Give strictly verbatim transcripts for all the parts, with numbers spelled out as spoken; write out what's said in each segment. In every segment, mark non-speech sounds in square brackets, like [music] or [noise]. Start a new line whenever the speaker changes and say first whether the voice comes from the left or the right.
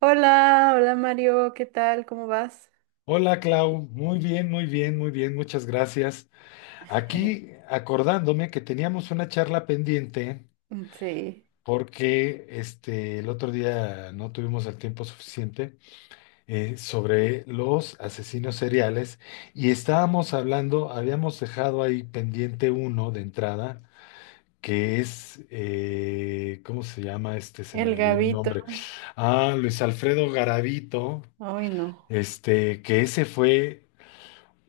right: Hola, hola Mario, ¿qué tal? ¿Cómo vas?
left: Hola Clau, muy bien, muy bien, muy bien, muchas gracias. Aquí
right: [laughs]
left: acordándome que teníamos una charla pendiente
right: Sí,
left: porque este, el otro día no tuvimos el tiempo suficiente eh, sobre los asesinos seriales y estábamos hablando, habíamos dejado ahí pendiente uno de entrada, que es, eh, ¿cómo se llama este? Se me
right: el
left: olvidó el
right: Gavito,
left: nombre. Ah, Luis Alfredo Garavito,
right: ay no.
left: este, que ese fue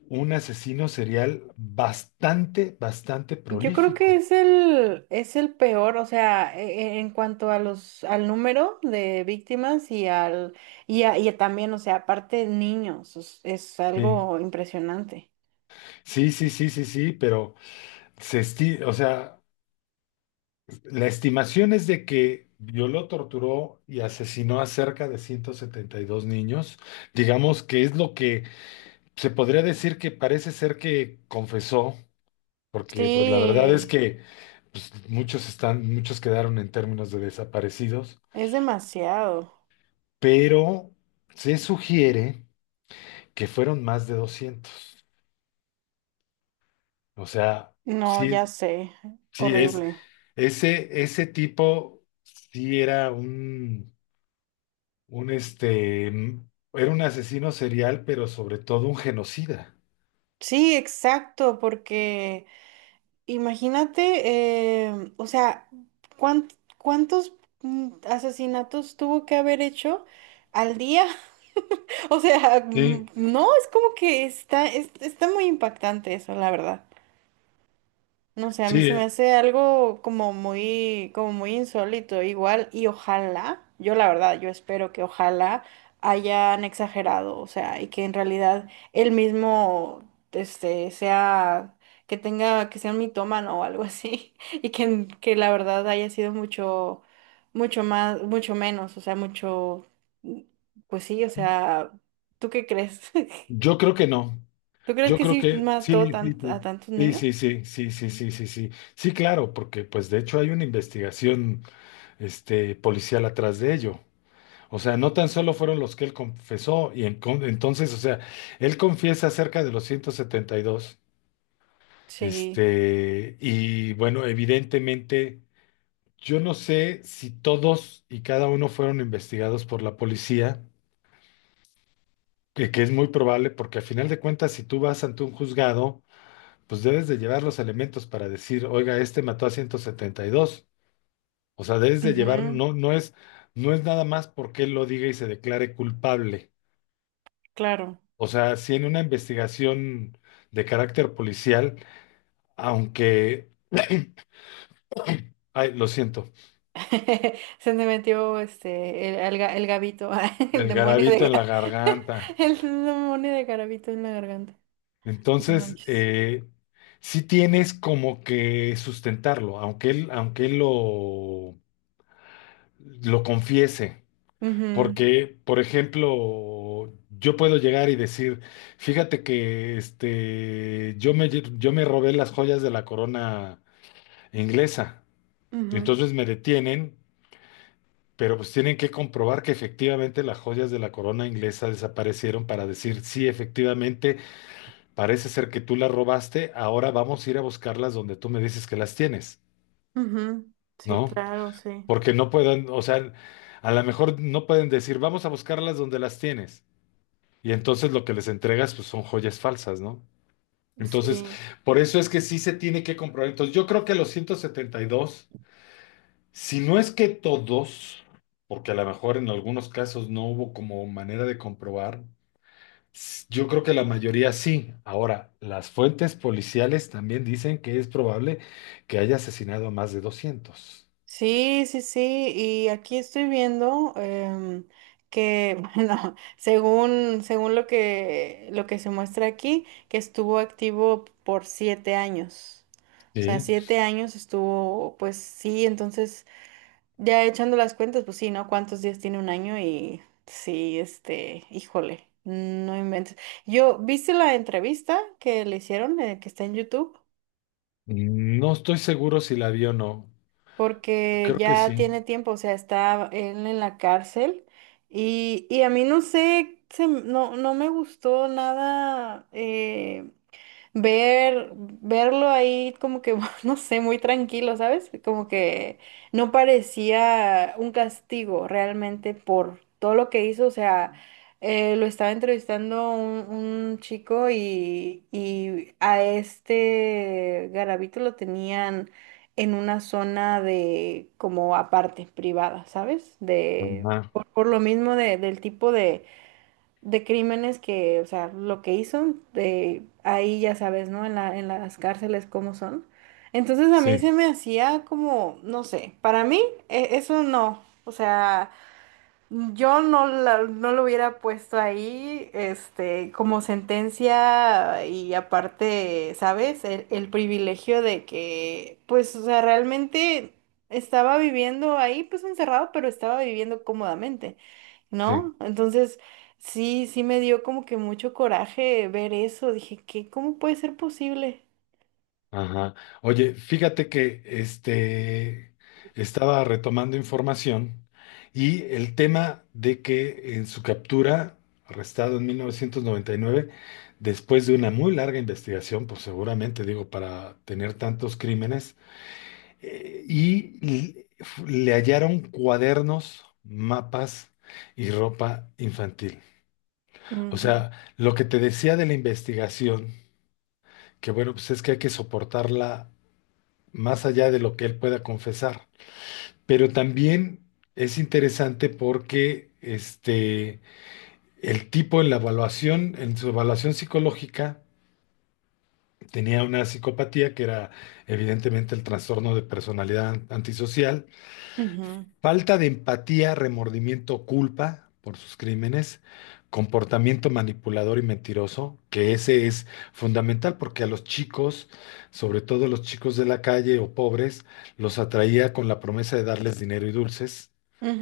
left: un asesino serial bastante, bastante
right: Yo creo que
left: prolífico.
right: es el, es el peor, o sea, e- e- en cuanto a los, al número de víctimas y al, y, a- y también, o sea, aparte niños, es, es
left: Sí,
right: algo impresionante.
left: sí, sí, sí, sí, sí, pero se esti- o sea, la estimación es de que violó, torturó y asesinó a cerca de ciento setenta y dos niños. Digamos que es lo que se podría decir que parece ser que confesó, porque pues la verdad es
right: Sí,
left: que pues, muchos están, muchos quedaron en términos de desaparecidos,
right: es demasiado.
left: pero se sugiere que fueron más de doscientos. O sea,
right: No,
left: sí,
right: ya
left: es-
right: sé,
left: sí es,
right: horrible.
left: ese, ese tipo sí era un, un este, mm, era un asesino serial, pero sobre todo un genocida.
right: Sí, exacto, porque, imagínate, em, o sea, cuán- ¿cuántos mm, asesinatos tuvo que haber hecho al día? [laughs] O sea, mm,
left: Sí,
right: no, es como que está, es- está muy impactante eso, la verdad. No sé, a mí
left: sí,
right: se me
left: eh,
right: hace algo como muy, como muy insólito, igual, y ojalá, yo la verdad, yo espero que ojalá hayan exagerado, o sea, y que en realidad él mismo, este, sea, que tenga, que sea un mitómano o algo así, [laughs] y que, en- que la verdad haya sido mucho, mucho más, mucho menos, o sea, mucho, pues sí, o sea, ¿tú qué crees? [laughs]
left: yo creo que no.
right: ¿Tú crees
left: Yo
right: que
left: creo
right: sí
left: que
right: mató
left: sí, sí,
right: tant- a tantos niños?
left: sí. Sí, sí, sí, sí, sí, sí, sí, sí. Sí, claro, porque pues de hecho hay una investigación este, policial atrás de ello. O sea, no tan solo fueron los que él confesó, y en- con- entonces, o sea, él confiesa acerca de los ciento setenta y dos.
right: Sí.
left: Este, y bueno, evidentemente, yo no sé si todos y cada uno fueron investigados por la policía, que, que es muy probable, porque a final de cuentas, si tú vas ante un juzgado, pues debes de llevar los elementos para decir, oiga, este mató a ciento setenta y dos. O sea, debes de llevar,
right: Ujú.
left: no, no es, no es nada más porque él lo diga y se declare culpable.
right: Claro.
left: O sea, si en una investigación de carácter policial, aunque, ay, lo siento,
right: [laughs] Se me metió este el, el, ga- el gabito, [laughs] el
left: el
right: demonio
left: garabito
right: de
left: en la
right: ga- [laughs]
left: garganta.
right: el demonio de garabito en la garganta. No
left: Entonces,
right: manches.
left: eh, sí tienes como que sustentarlo, aunque él, aunque él lo, lo confiese.
right: Ujú,
left: Porque, por ejemplo, yo puedo llegar y decir, fíjate que este, yo me, lle- yo me robé las joyas de la corona inglesa. Y
right: ujú,
left: entonces me detienen, pero pues tienen que comprobar que efectivamente las joyas de la corona inglesa desaparecieron para decir, sí, efectivamente. Parece ser que tú las robaste, ahora vamos a ir a buscarlas donde tú me dices que las tienes,
right: ujú. Sí,
left: ¿no?
right: claro, sí.
left: Porque no pueden, o sea, a lo mejor no pueden decir, vamos a buscarlas donde las tienes. Y entonces lo que les entregas, pues son joyas falsas, ¿no? Entonces,
right: Sí.
left: por eso es que sí se tiene que comprobar. Entonces, yo creo que los ciento setenta y dos, si no es que todos, porque a lo mejor en algunos casos no hubo como manera de comprobar. Yo creo que la mayoría sí. Ahora, las fuentes policiales también dicen que es probable que haya asesinado a más de doscientos.
right: Sí, sí, sí. Y aquí estoy viendo, em, que, [laughs] bueno, según, según lo que, lo que se muestra aquí, que estuvo activo por siete años. O sea,
left: Sí.
right: siete años estuvo, pues sí, entonces. Ya echando las cuentas, pues sí, ¿no? ¿Cuántos días tiene un año? Y sí, este, híjole, no inventes. Yo, ¿viste la entrevista que le hicieron, eh, que está en YouTube?
left: No estoy seguro si la vio o no.
right: Porque
left: Creo que
right: ya
left: sí.
right: tiene tiempo, o sea, está él en la cárcel, y, y a mí no sé, se m- no, no me gustó nada. Eh, ver, verlo ahí como que, [laughs] no sé, muy tranquilo, ¿sabes? Como que no parecía un castigo realmente por todo lo que hizo, o sea... eh, lo estaba entrevistando un, un chico, y, y a este Garavito lo tenían en una zona de como aparte, privada, ¿sabes? De
left: Ajá.
right: por, por lo mismo de- del tipo de, de crímenes que, o sea, lo que hizo, de ahí ya sabes, ¿no? En la, en las cárceles cómo son. Entonces a mí
left: Sí,
right: se me hacía como, no sé, para mí e- eso no, o sea... Yo no, la- no lo hubiera puesto ahí, este, como sentencia y aparte, ¿sabes? El, el privilegio de que, pues, o sea, realmente estaba viviendo ahí, pues, encerrado, pero estaba viviendo cómodamente,
left: sí.
right: ¿no? Entonces, sí, sí me dio como que mucho coraje ver eso. Dije, ¿qué? ¿Cómo puede ser posible?
left: Ajá. Oye, fíjate que este estaba retomando información y el tema de que en su captura, arrestado en mil novecientos noventa y nueve después de una muy larga investigación, pues seguramente digo, para tener tantos crímenes, eh, y l- f- le hallaron cuadernos, mapas y ropa infantil. O
right: Ujú,
left: sea, lo que te decía de la investigación, que bueno, pues es que hay que soportarla más allá de lo que él pueda confesar. Pero también es interesante porque este, el tipo en la evaluación, en su evaluación psicológica, tenía una psicopatía que era evidentemente el trastorno de personalidad antisocial.
right: ujú,
left: Falta de empatía, remordimiento, culpa por sus crímenes, comportamiento manipulador y mentiroso, que ese es fundamental porque a los chicos, sobre todo los chicos de la calle o pobres, los atraía con la promesa de darles dinero y dulces,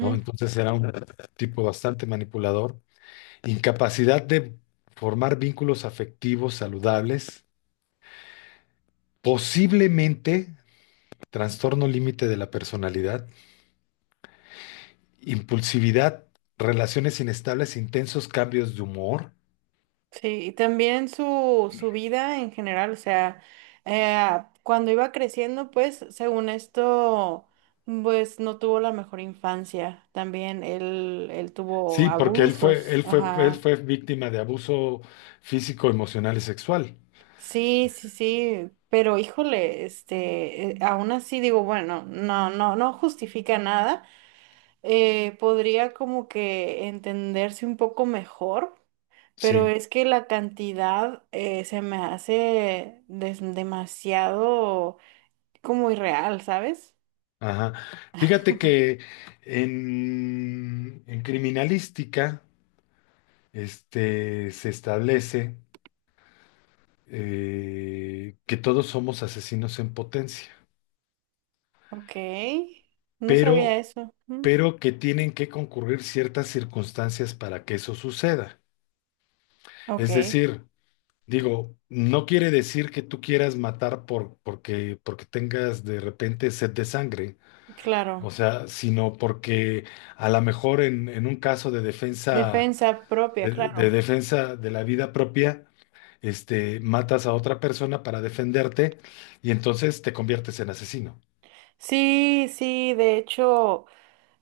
left: ¿no? Entonces era un tipo bastante manipulador. Incapacidad de formar vínculos afectivos saludables, posiblemente trastorno límite de la personalidad, impulsividad, relaciones inestables, intensos cambios de humor.
right: Sí, y también su, su vida en general, o sea, eh, cuando iba creciendo, pues, según esto, pues no tuvo la mejor infancia. También él, él tuvo
left: Sí, porque él fue,
right: abusos,
left: él fue, él
right: ajá.
left: fue víctima de abuso físico, emocional y sexual.
right: Sí, sí, sí, pero híjole, este, eh, aún así digo, bueno, no, no, no justifica nada. eh, podría como que entenderse un poco mejor. Pero
left: Sí,
right: es que la cantidad, eh, se me hace des- demasiado como irreal, ¿sabes?
left: ajá. Fíjate que en, en criminalística, este, se establece eh, que todos somos asesinos en potencia,
right: Ok, no sabía
left: pero,
right: eso. Mm.
left: pero que tienen que concurrir ciertas circunstancias para que eso suceda.
right: Ok,
left: Es decir, digo, no quiere decir que tú quieras matar por, porque, porque tengas de repente sed de sangre, o
right: claro.
left: sea, sino porque a lo mejor en, en un caso de defensa,
right: Defensa propia,
left: de,
right: claro.
left: de defensa de la vida propia, este, matas a otra persona para defenderte y entonces te conviertes en asesino.
right: Sí, sí, de hecho,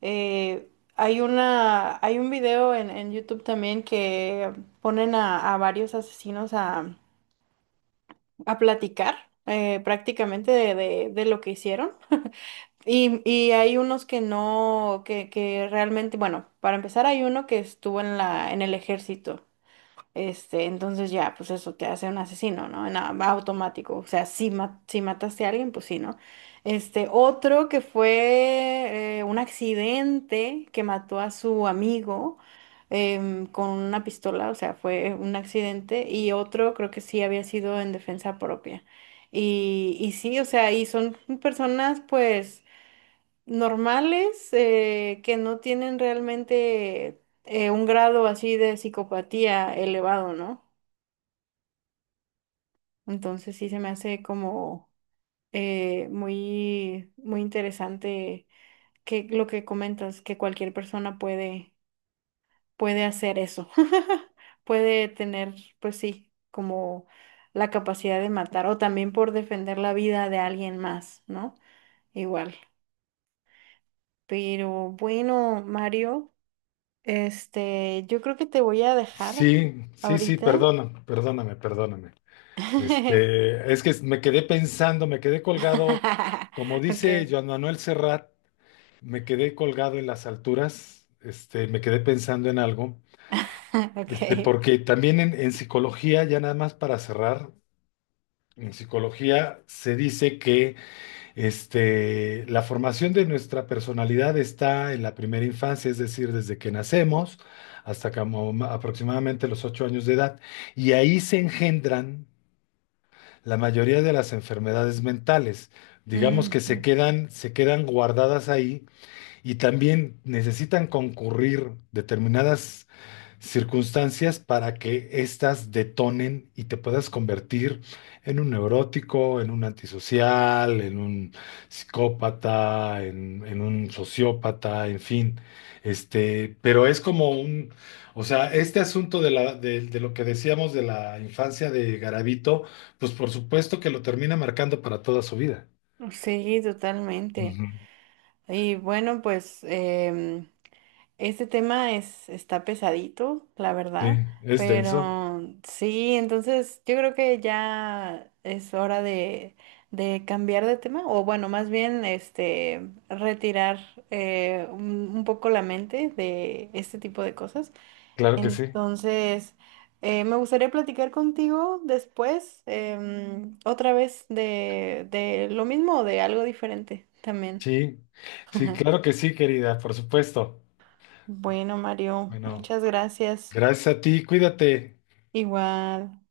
right: eh, hay una, hay un video en, en YouTube también que ponen a, a varios asesinos a, a platicar, eh, prácticamente de, de de lo que hicieron. Y, y hay unos que no, que, que realmente, bueno, para empezar hay uno que estuvo en la, en el ejército. Este, entonces ya, pues eso te hace un asesino, ¿no? En a- automático. O sea, si, ma- si mataste a alguien, pues sí, ¿no? Este, otro que fue, eh, un accidente que mató a su amigo, em, con una pistola, o sea, fue un accidente. Y otro creo que sí había sido en defensa propia. Y, y sí, o sea, y son personas, pues normales, eh, que no tienen realmente, eh, un grado así de psicopatía elevado, ¿no? Entonces sí se me hace como, eh, muy, muy interesante que lo que comentas, que cualquier persona puede, puede hacer eso, [laughs] puede tener, pues sí, como la capacidad de matar o también por defender la vida de alguien más, ¿no? Igual. Pero bueno, Mario. Este, yo creo que te voy a dejar
left: Sí, sí, sí,
right: ahorita.
left: perdona, perdóname, perdóname.
right: [laughs]
left: Este, es que me quedé pensando, me quedé colgado, como dice
right: Ok.
left: Joan Manuel Serrat. Me quedé colgado en las alturas, este, me quedé pensando en algo,
right: [laughs]
left: este,
right: Ok.
left: porque también en, en psicología, ya nada más para cerrar, en psicología se dice que este, la formación de nuestra personalidad está en la primera infancia, es decir, desde que nacemos hasta como ma- aproximadamente los ocho años de edad, y ahí se engendran la mayoría de las enfermedades mentales. Digamos que se quedan, se quedan guardadas ahí. Y también necesitan concurrir determinadas circunstancias para que éstas detonen y te puedas convertir en un neurótico, en un antisocial, en un psicópata, en, en un sociópata, en fin. Este, pero es como un, o sea, este asunto de la, de, de lo que decíamos de la infancia de Garavito, pues por supuesto que lo termina marcando para toda su vida.
right: Ujú. Sí, totalmente.
left: Ujú.
right: Y bueno, pues, em, este tema es, está pesadito, la
left: Sí,
right: verdad.
left: es denso,
right: Pero sí, entonces yo creo que ya es hora de, de cambiar de tema. O bueno, más bien este retirar, eh, un un poco la mente de este tipo de cosas.
left: claro que sí.
right: Entonces, eh, me gustaría platicar contigo después, em, otra vez de, de lo mismo o de algo diferente también.
left: Sí, sí,
right: [laughs]
left: claro que sí, querida, por supuesto.
right: Bueno, Mario,
left: Bueno,
right: muchas gracias.
left: gracias a ti, cuídate.
right: Igual.